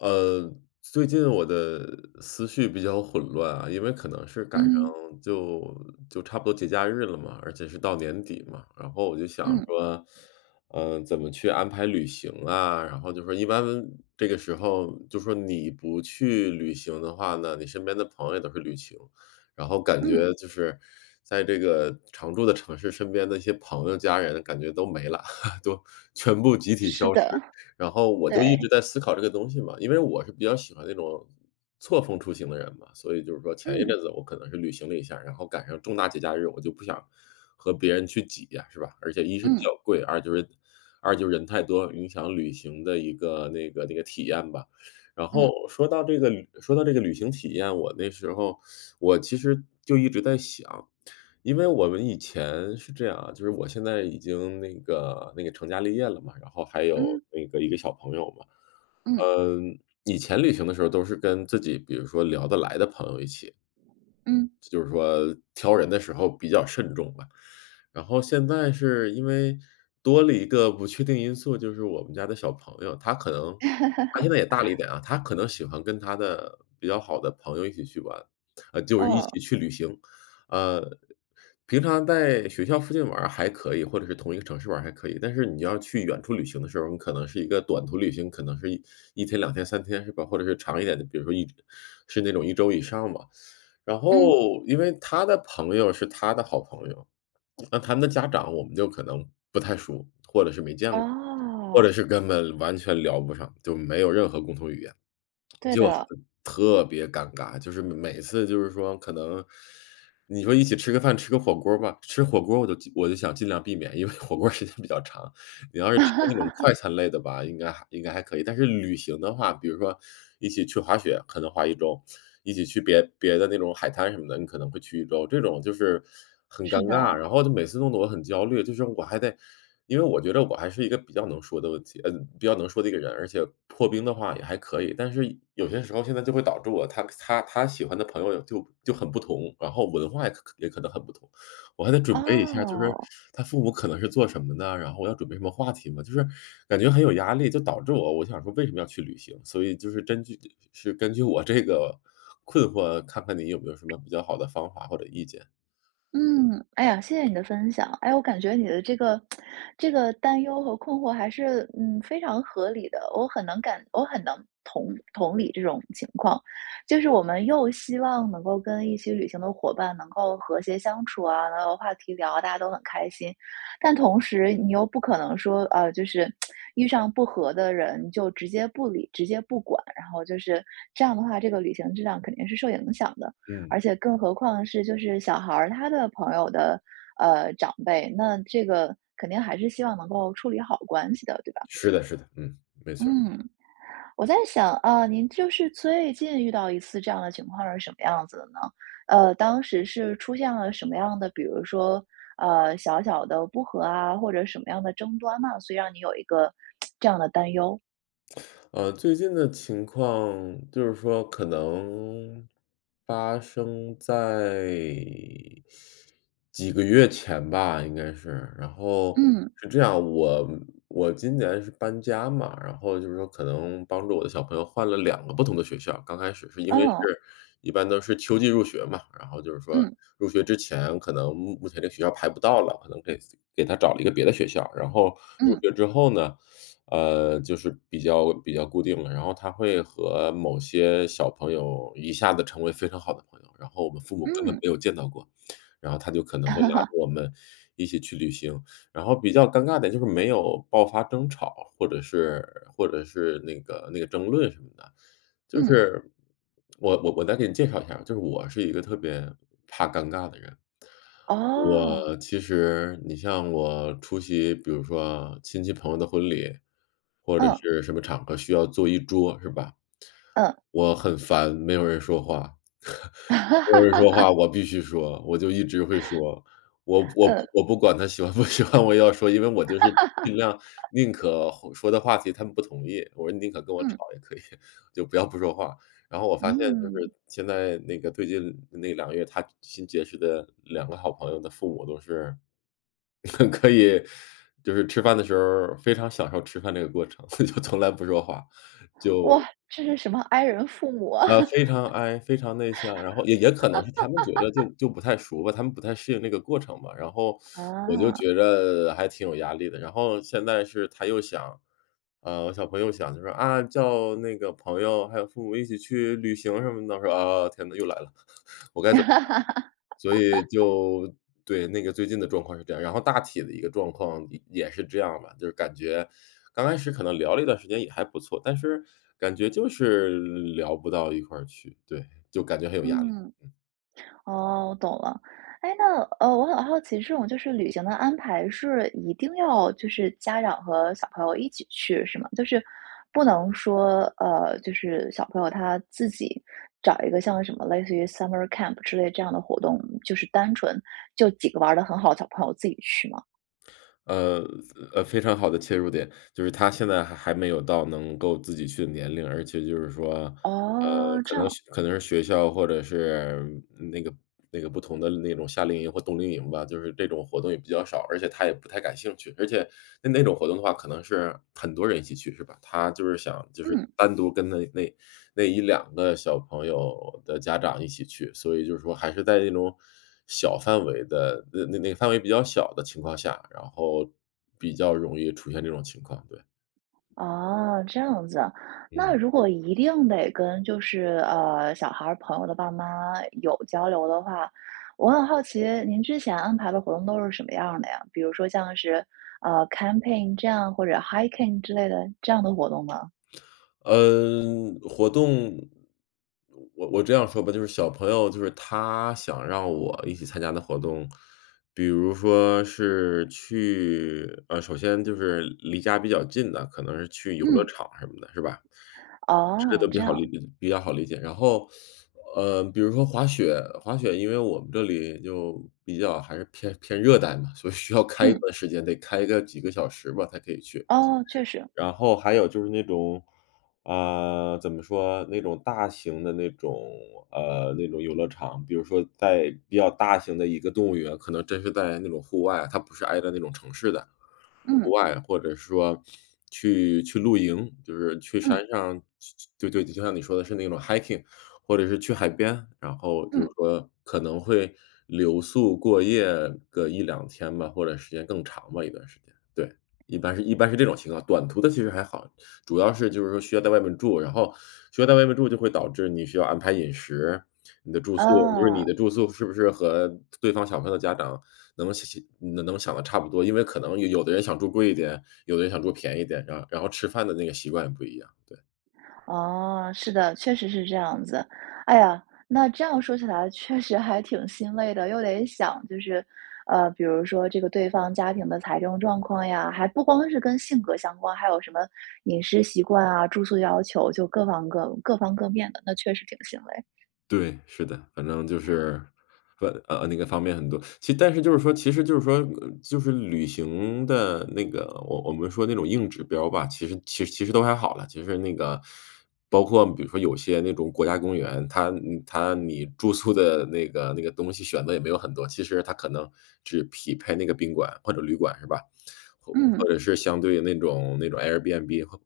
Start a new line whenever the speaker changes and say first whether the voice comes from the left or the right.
left: 呃，最近我的思绪比较混乱啊。因为可能是赶上
right: 嗯。
left: 就就差不多节假日了嘛，而且是到年底嘛，然后我就想
right: 嗯。
left: 说，嗯，怎么去安排旅行啊。然后就说一般这个时候，就说你不去旅行的话呢，你身边的朋友也都是旅行。然后感
right: 嗯。
left: 觉就是，在这个常住的城市身边的一些朋友家人感觉都没了，都全部集体
right: 是
left: 消失。
right: 的，
left: 然后我就一直
right: 对。
left: 在思考这个东西嘛，因为我是比较喜欢那种，错峰出行的人嘛。所以就是说前一
right: 嗯。
left: 阵子我可能是旅行了一下，然后赶上重大节假日，我就不想和别人去挤呀，是吧？而且一是比
right: 嗯。
left: 较贵，二就是二就是人太多，影响旅行的一个那个那个体验吧。然
right: 嗯。
left: 后说到这个旅说到这个旅行体验，我那时候，我其实就一直在想。因为我们以前是这样啊，就是我现在已经那个那个成家立业了嘛，然后还有
right: 嗯。
left: 那个一个小朋友嘛。
right: 嗯。
left: 嗯，以前旅行的时候都是跟自己，比如说聊得来的朋友一起。
right: 嗯。
left: 就是说挑人的时候比较慎重吧。然后现在是因为多了一个不确定因素，就是我们家的小朋友，他可能他现 在也大了一点啊，他可能喜欢跟他的比较好的朋友一起去玩啊，就一
right: 哦。
left: 起去旅行。啊，平常在学校附近玩儿还可以，或者是同一个城市玩儿还可以。但是你要去远处旅行的时候，你可能是一个短途旅行，可能是一1天2天3天，是吧？或者是长一点的，比如说一是那种1周以上吧。然
right: 嗯。
left: 后，因为他的朋友是他的好朋友，那他们的家长我们就可能不太熟，或者是没见过，或者
right: 哦。
left: 是根本完全聊不上，就没有任何共同语言，
right: 对
left: 就
right: 的。
left: 很特别尴尬。就是每每次就是说可能，你说一起吃个饭、吃个火锅儿吧，吃火锅儿我都尽我都想尽量避免，因为火锅儿时间比较长。你要是吃那种快 餐类的吧，应该还应该还可以。但是旅行的话，比如说一起去滑雪，可能滑1周，一起去别别的那种海滩什么的，你可能会去1周，这种就是很尴
right: 是
left: 尬。
right: 的。
left: 然后他每次弄得我很焦虑，就是我还得因为我觉着我还是一个比较能说的问题呃，比较能说的一个人儿，而且破冰的话也还可以。但是有些时候现在就会导致我，他他个他喜欢的朋友也就就很不同，然后文化也可可也可能很不同。我还得准备一下，就是
right: 哦。
left: 他父母可能是做什么的，然后我要准备什么话题嘛。就是感觉很有压力，就导致我我想说为什么要去旅行？所以就是根据呃，呃，是根据我这个困惑，看看你有没有什么比较好的方法或者意见？
right: 嗯，哎呀，谢谢你的分享。诶，我感觉你的这个 这个担忧和困惑还是，嗯，非常合理的，我很能感我很能同同理这种情况。就是我们又希望能够跟一些旅行的伙伴能够和谐相处啊，能有话题聊啊，大家都很开心。但同时你又不可能说，呃，就是 遇上不和的人就直接不理、直接不管，然后就是这样的话，这个旅行质量肯定是受影响的，
left: 嗯。
right: 而且更何况是，就是小孩儿，他的朋友的，呃，长辈，那这个肯定还是希望能够处理好关系的，对吧？
left: 是的是的，嗯，没错儿。
right: 嗯，我在想啊，您就是最近遇到一次这样的情况是什么样子的呢？呃，当时是出现了什么样的，比如说，呃，小小的不和啊，或者什么样的争端呢？所以让你有一个 这样的担忧。
left: 呃，最近的情况，就是说可能发生在 几个月前吧应该是。然后
right: 嗯。
left: 是这样，我嗯，我今年是搬家嘛，然后就是说可能帮助我的小朋友换了2个不同的学校，刚开始是因为是
right: 哦。
left: 一般都是秋季入学嘛，然后就是说
right: 嗯。
left: 入学之前可能目目前的学校排不到了，可能给自己给他找了一个别的学校。然后入
right: 嗯。
left: 学之后呢，呃，就是比较比较固定了。然后他会和某些小朋友一下子成为非常好的朋友，然后我们父母根本
right: 嗯。
left: 没有见到过，然后他就可能会拉着 我们一起去旅行。然后比较尴尬的就是没有爆发争吵，或者是或者是那个那个争论什么的。就
right: 嗯。
left: 是我我我再给你介绍一下儿，就是我是一个特别怕尴尬的人。
right: 哦。
left: 我其实你像我出席，比如说亲戚朋友的婚礼，或者
right: 嗯。
left: 是什么场合需要坐一桌是吧？
right: 嗯。
left: 我很烦没有人说话。没有人说话，我必须说，我就一直会说，我我
right: 嗯。
left: 我不管他喜欢不喜欢，我也要说，因为我就是尽量 宁可话说的话题他们不同意，我说宁可跟我吵
right: 嗯。
left: 也可以，就不要不说话。然后我发现就是
right: 嗯。
left: 现在那个最近那2个月，他新结识的2个好朋友的父母都是，可以就是吃饭的时候儿非常享受吃饭这个过程，就从来不说话，就
right: 哇，这是什么 I 人父母啊。
left: 呃，非常 I，非常内向，然后也也可能是他们觉得就 就不太熟吧，他们不太适应那个过程吧，然后 我就
right: 啊。
left: 觉着还挺有压力的。然后现在是他又想啊，我小朋友想就说：“啊，叫那个朋友还有父母一起去旅行什么的。”我说：“啊，天哪，又来了，我该怎么办？”所以 就对，那个最近的状况是这样儿，然后大体的一个状况也也是这样嘛，就是感觉刚开始可能聊了一段时间也还不错，但是感觉就是聊不到一块儿去，对，就感觉很有压力。
right: 嗯。哦，我懂了。诶，那，呃，我很好奇，这种就是旅行的安排是一定要，就是家长和小朋友一起去，是吗？就是不能说，呃，就是小朋友，他自己找一个像什么类似于 Summer Camp 之类这样的活动，就是单纯就几个玩儿得很好的小朋友自己去吗？
left: 呃，非呃，非常好的切入点。就是他现在还还没有到能够自己去的年龄，而且就是说呃，
right: 哦，
left: 可
right: 这
left: 能
right: 样。
left: 是可能是学校或者是那个那个不同的那种夏令营或冬令营吧，就是这种活动也比较少，而且他也不太感兴趣。而且那那种活动的话可能是很多人一起去是吧？他就是想就是
right: 嗯。
left: 单独跟那那那1-2个小朋友的家长一起去，所以就说还是在那种小范围的那那个范围比较小的情况下，然后比较容易出现这种情况，对。
right: 哦，这样子啊。那
left: 嗯。
right: 如果一定得跟就是，呃，小孩儿朋友的爸妈有交流的话，我很好奇您之前安排的活动都是什么样儿的呀？比如说像是，呃，camping 这样，或者 hiking 之类的，这样的活动吗？
left: 嗯，活动我我这样说吧，就是小朋友就是他想让我一起参加的活动比如说是去呃，首先就是离家比较近的，可能是去游乐
right: 嗯。
left: 场什么的，是吧？这个
right: 哦，
left: 都比
right: 这
left: 较好理
right: 样。
left: 理比较好理解。然后 呃，比如说滑雪滑雪因为我们这里就比较还是偏偏热带嘛，所以需要开一
right: 嗯。
left: 段时间，得开个几个小时吧，才可以去。
right: 哦，确实。
left: 然后还有就是那种啊，怎么说？那种大型的那种呃，那种游乐场比如说在比较大型的一个动物园可能真是在那种户外，它不是挨着那种城市的，户
right: 嗯。
left: 外。或者说去去露营，就是去
right: 嗯。
left: 山上去去对对，就像你说的是那种 hiking，或者是去海边，然后就是
right: 嗯。
left: 说可能会留宿、过夜个1-2天吧，或者时间更长吧，一段时间。对，一般是一般是这种情况。短途的其实还好，主要是就是说需要在外面住。然后需要在外面住就会导致你需要安排饮食，你的住宿就是你
right: 嗯。
left: 的住宿是不是和对方小朋友的家长能想想能能想的差不多，因为可能有有的人想住贵一点，有的人想住便宜点的。然后吃饭的那个习惯也不一样，对。
right: 哦，是的。确实是这样子。哎呀，那这样说起来确实还挺心累的，又得想就是呃，比如说这个对方家庭的财政状况呀，还不光是跟性格相关，还有什么饮食习惯啊、住宿要求，就各方各各方各面的，那确实挺心累。
left: 对，是的。反正就是呃呃，那个方面很多。其但是就是说其实就是说就是旅行的那个我我们说那种硬指标吧，其实其实其实都还好了。其实那个 包括比如说有些那种国家公园，它呃，它你住宿的那个那个东西选择也没有很多。其实它可能只匹配那个宾馆或者旅馆是吧？或或
right: 嗯。
left: 者是相对于那种那种 Airbnb，或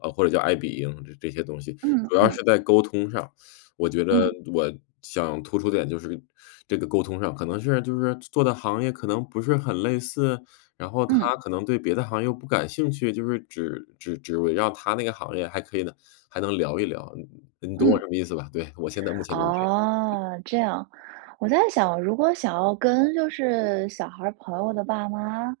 left: 呃，或者叫爱彼迎这这些东西。
right: 嗯
left: 主要
right: 嗯。
left: 是在沟通上，我觉着
right: 嗯。
left: 我想突出点就是这个沟通上，可能是就是做做的行业可能不是很类似？然后他
right: 嗯。
left: 可能对别的行业又不感兴趣，就是只只只围绕他那个行业还可以呢还能聊一聊。你你-你懂我
right: 嗯。
left: 什么意思吧？对，我现在目前就是这样。
right: 哦，这样。我在想，如果想要跟就是小孩儿朋友的爸妈，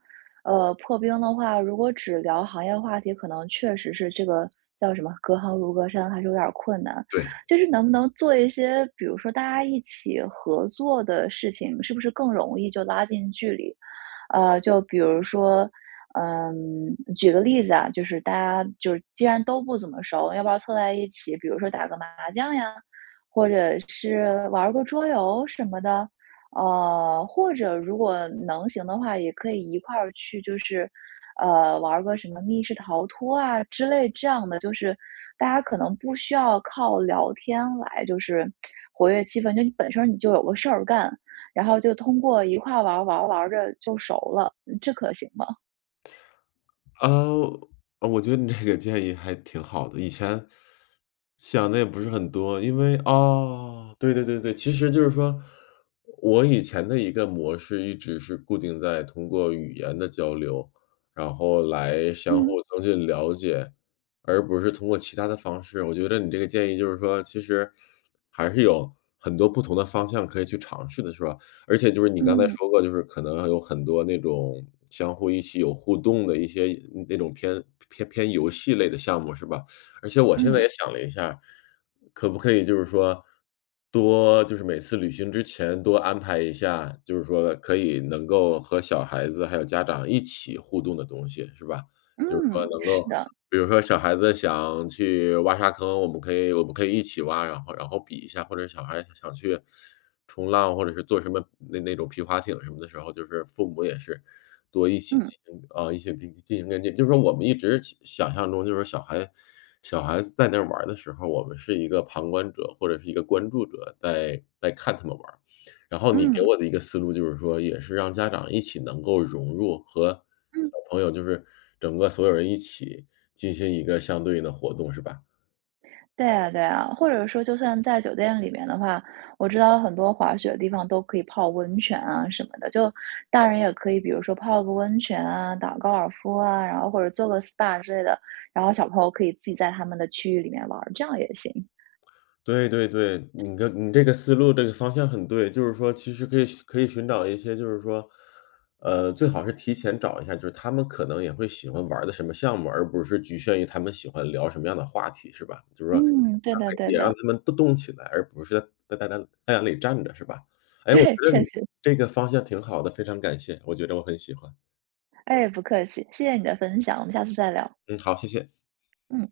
right: 呃，破冰的话，如果只聊行业话题，可能确实是这个叫什么，隔行如隔山还是有点儿困难。
left: 对。
right: 就是能不能做一些比如说大家一起合作的事情，是不是更容易就拉近距离？呃，就比如说呃，举个例子啊，就是大家就既然都不怎么熟，要不要凑在一起，比如说打个麻将呀，或者是玩儿个桌游什么的？啊，或者如果能行的话，也可以一块儿去，就是，呃，玩儿个什么密室逃脱啊之类这样的，就是大家可能不需要靠聊天来，就是，活跃气氛，就你本身你就有个事儿干。然后就通过一块玩儿，玩儿，玩儿着就熟了，嗯，这可行吗？
left: 呃，呃我觉得你这个建议还挺好的。以前想得也不是很多，因为啊，对对对对。其实就是说，我以前的一个模式，一直是固定在通过语言的交流，然后来相互
right: 嗯。
left: 增进了解，而不是通过其他的方式。我觉得你这个建议就是说，其实还是有很多不同的方向可以去尝试的，是吧？而且就是你刚才
right: 嗯。
left: 说过，就是可能有很多那种相互一起有互动的，一些那种偏偏偏游戏类的项目，是吧？而且我现在也
right: 嗯。
left: 想了一下。可不可以就是说，多就是每次旅行之前，多安排一下，就是说，可以能够和小孩子还有家长，一起互动的东西，是吧？就是说
right: 嗯，
left: 能
right: 是
left: 够
right: 的。
left: 比如说小孩子想去挖沙坑，我们可以我们可以一起挖，然后然后比一下。或者小孩想去冲浪，或者是坐什么那那种皮划艇什么的时候，就是父母也是多一起
right: 嗯。
left: 清啊，一起进行跟进。就是说我们一直想想象中，就是说小孩小孩子在那玩儿的时候，我们是一个旁观者，或者是一个关注者在在看他们玩儿。然后你给
right: 嗯。
left: 我的一个思路，就是说也是让家长一起能够融入和小
right: 嗯。
left: 朋友，就是整个所有人一起，进行一个相对应的活动，是吧？
right: 对啊对啊，或者说，就算在酒店里面的话，我知道很多滑雪的地方，都可以泡温泉啊什么的。就大人也可以比如说泡个温泉啊，打个高尔夫啊，然后或者做个 SPA 之类的。然后小朋友可以自己在他们的区域里面玩儿，这样也行。
left: 对对对，你跟你这个思路、这个方向，很对。就是说其实可以可以寻找一些就是说，呃，最好是提前找一下，就是他们可能也会喜欢玩儿的什么项目，而不是局限于他们喜欢聊什么样的话题，是吧？就是说
right: 嗯，对的
left: [unintelligible]
right: 对
left: 也让
right: 的。
left: 他们动动起来，而不是太太太太阳站着是吧？诶，我觉
right: 对，
left: 得
right: 确
left: 你
right: 实。
left: 这个方向挺好的，非常感谢，我觉着我很喜欢。
right: 诶，不客气，谢谢你的分享，我们下次再聊。
left: 嗯，好，谢谢。
right: 嗯。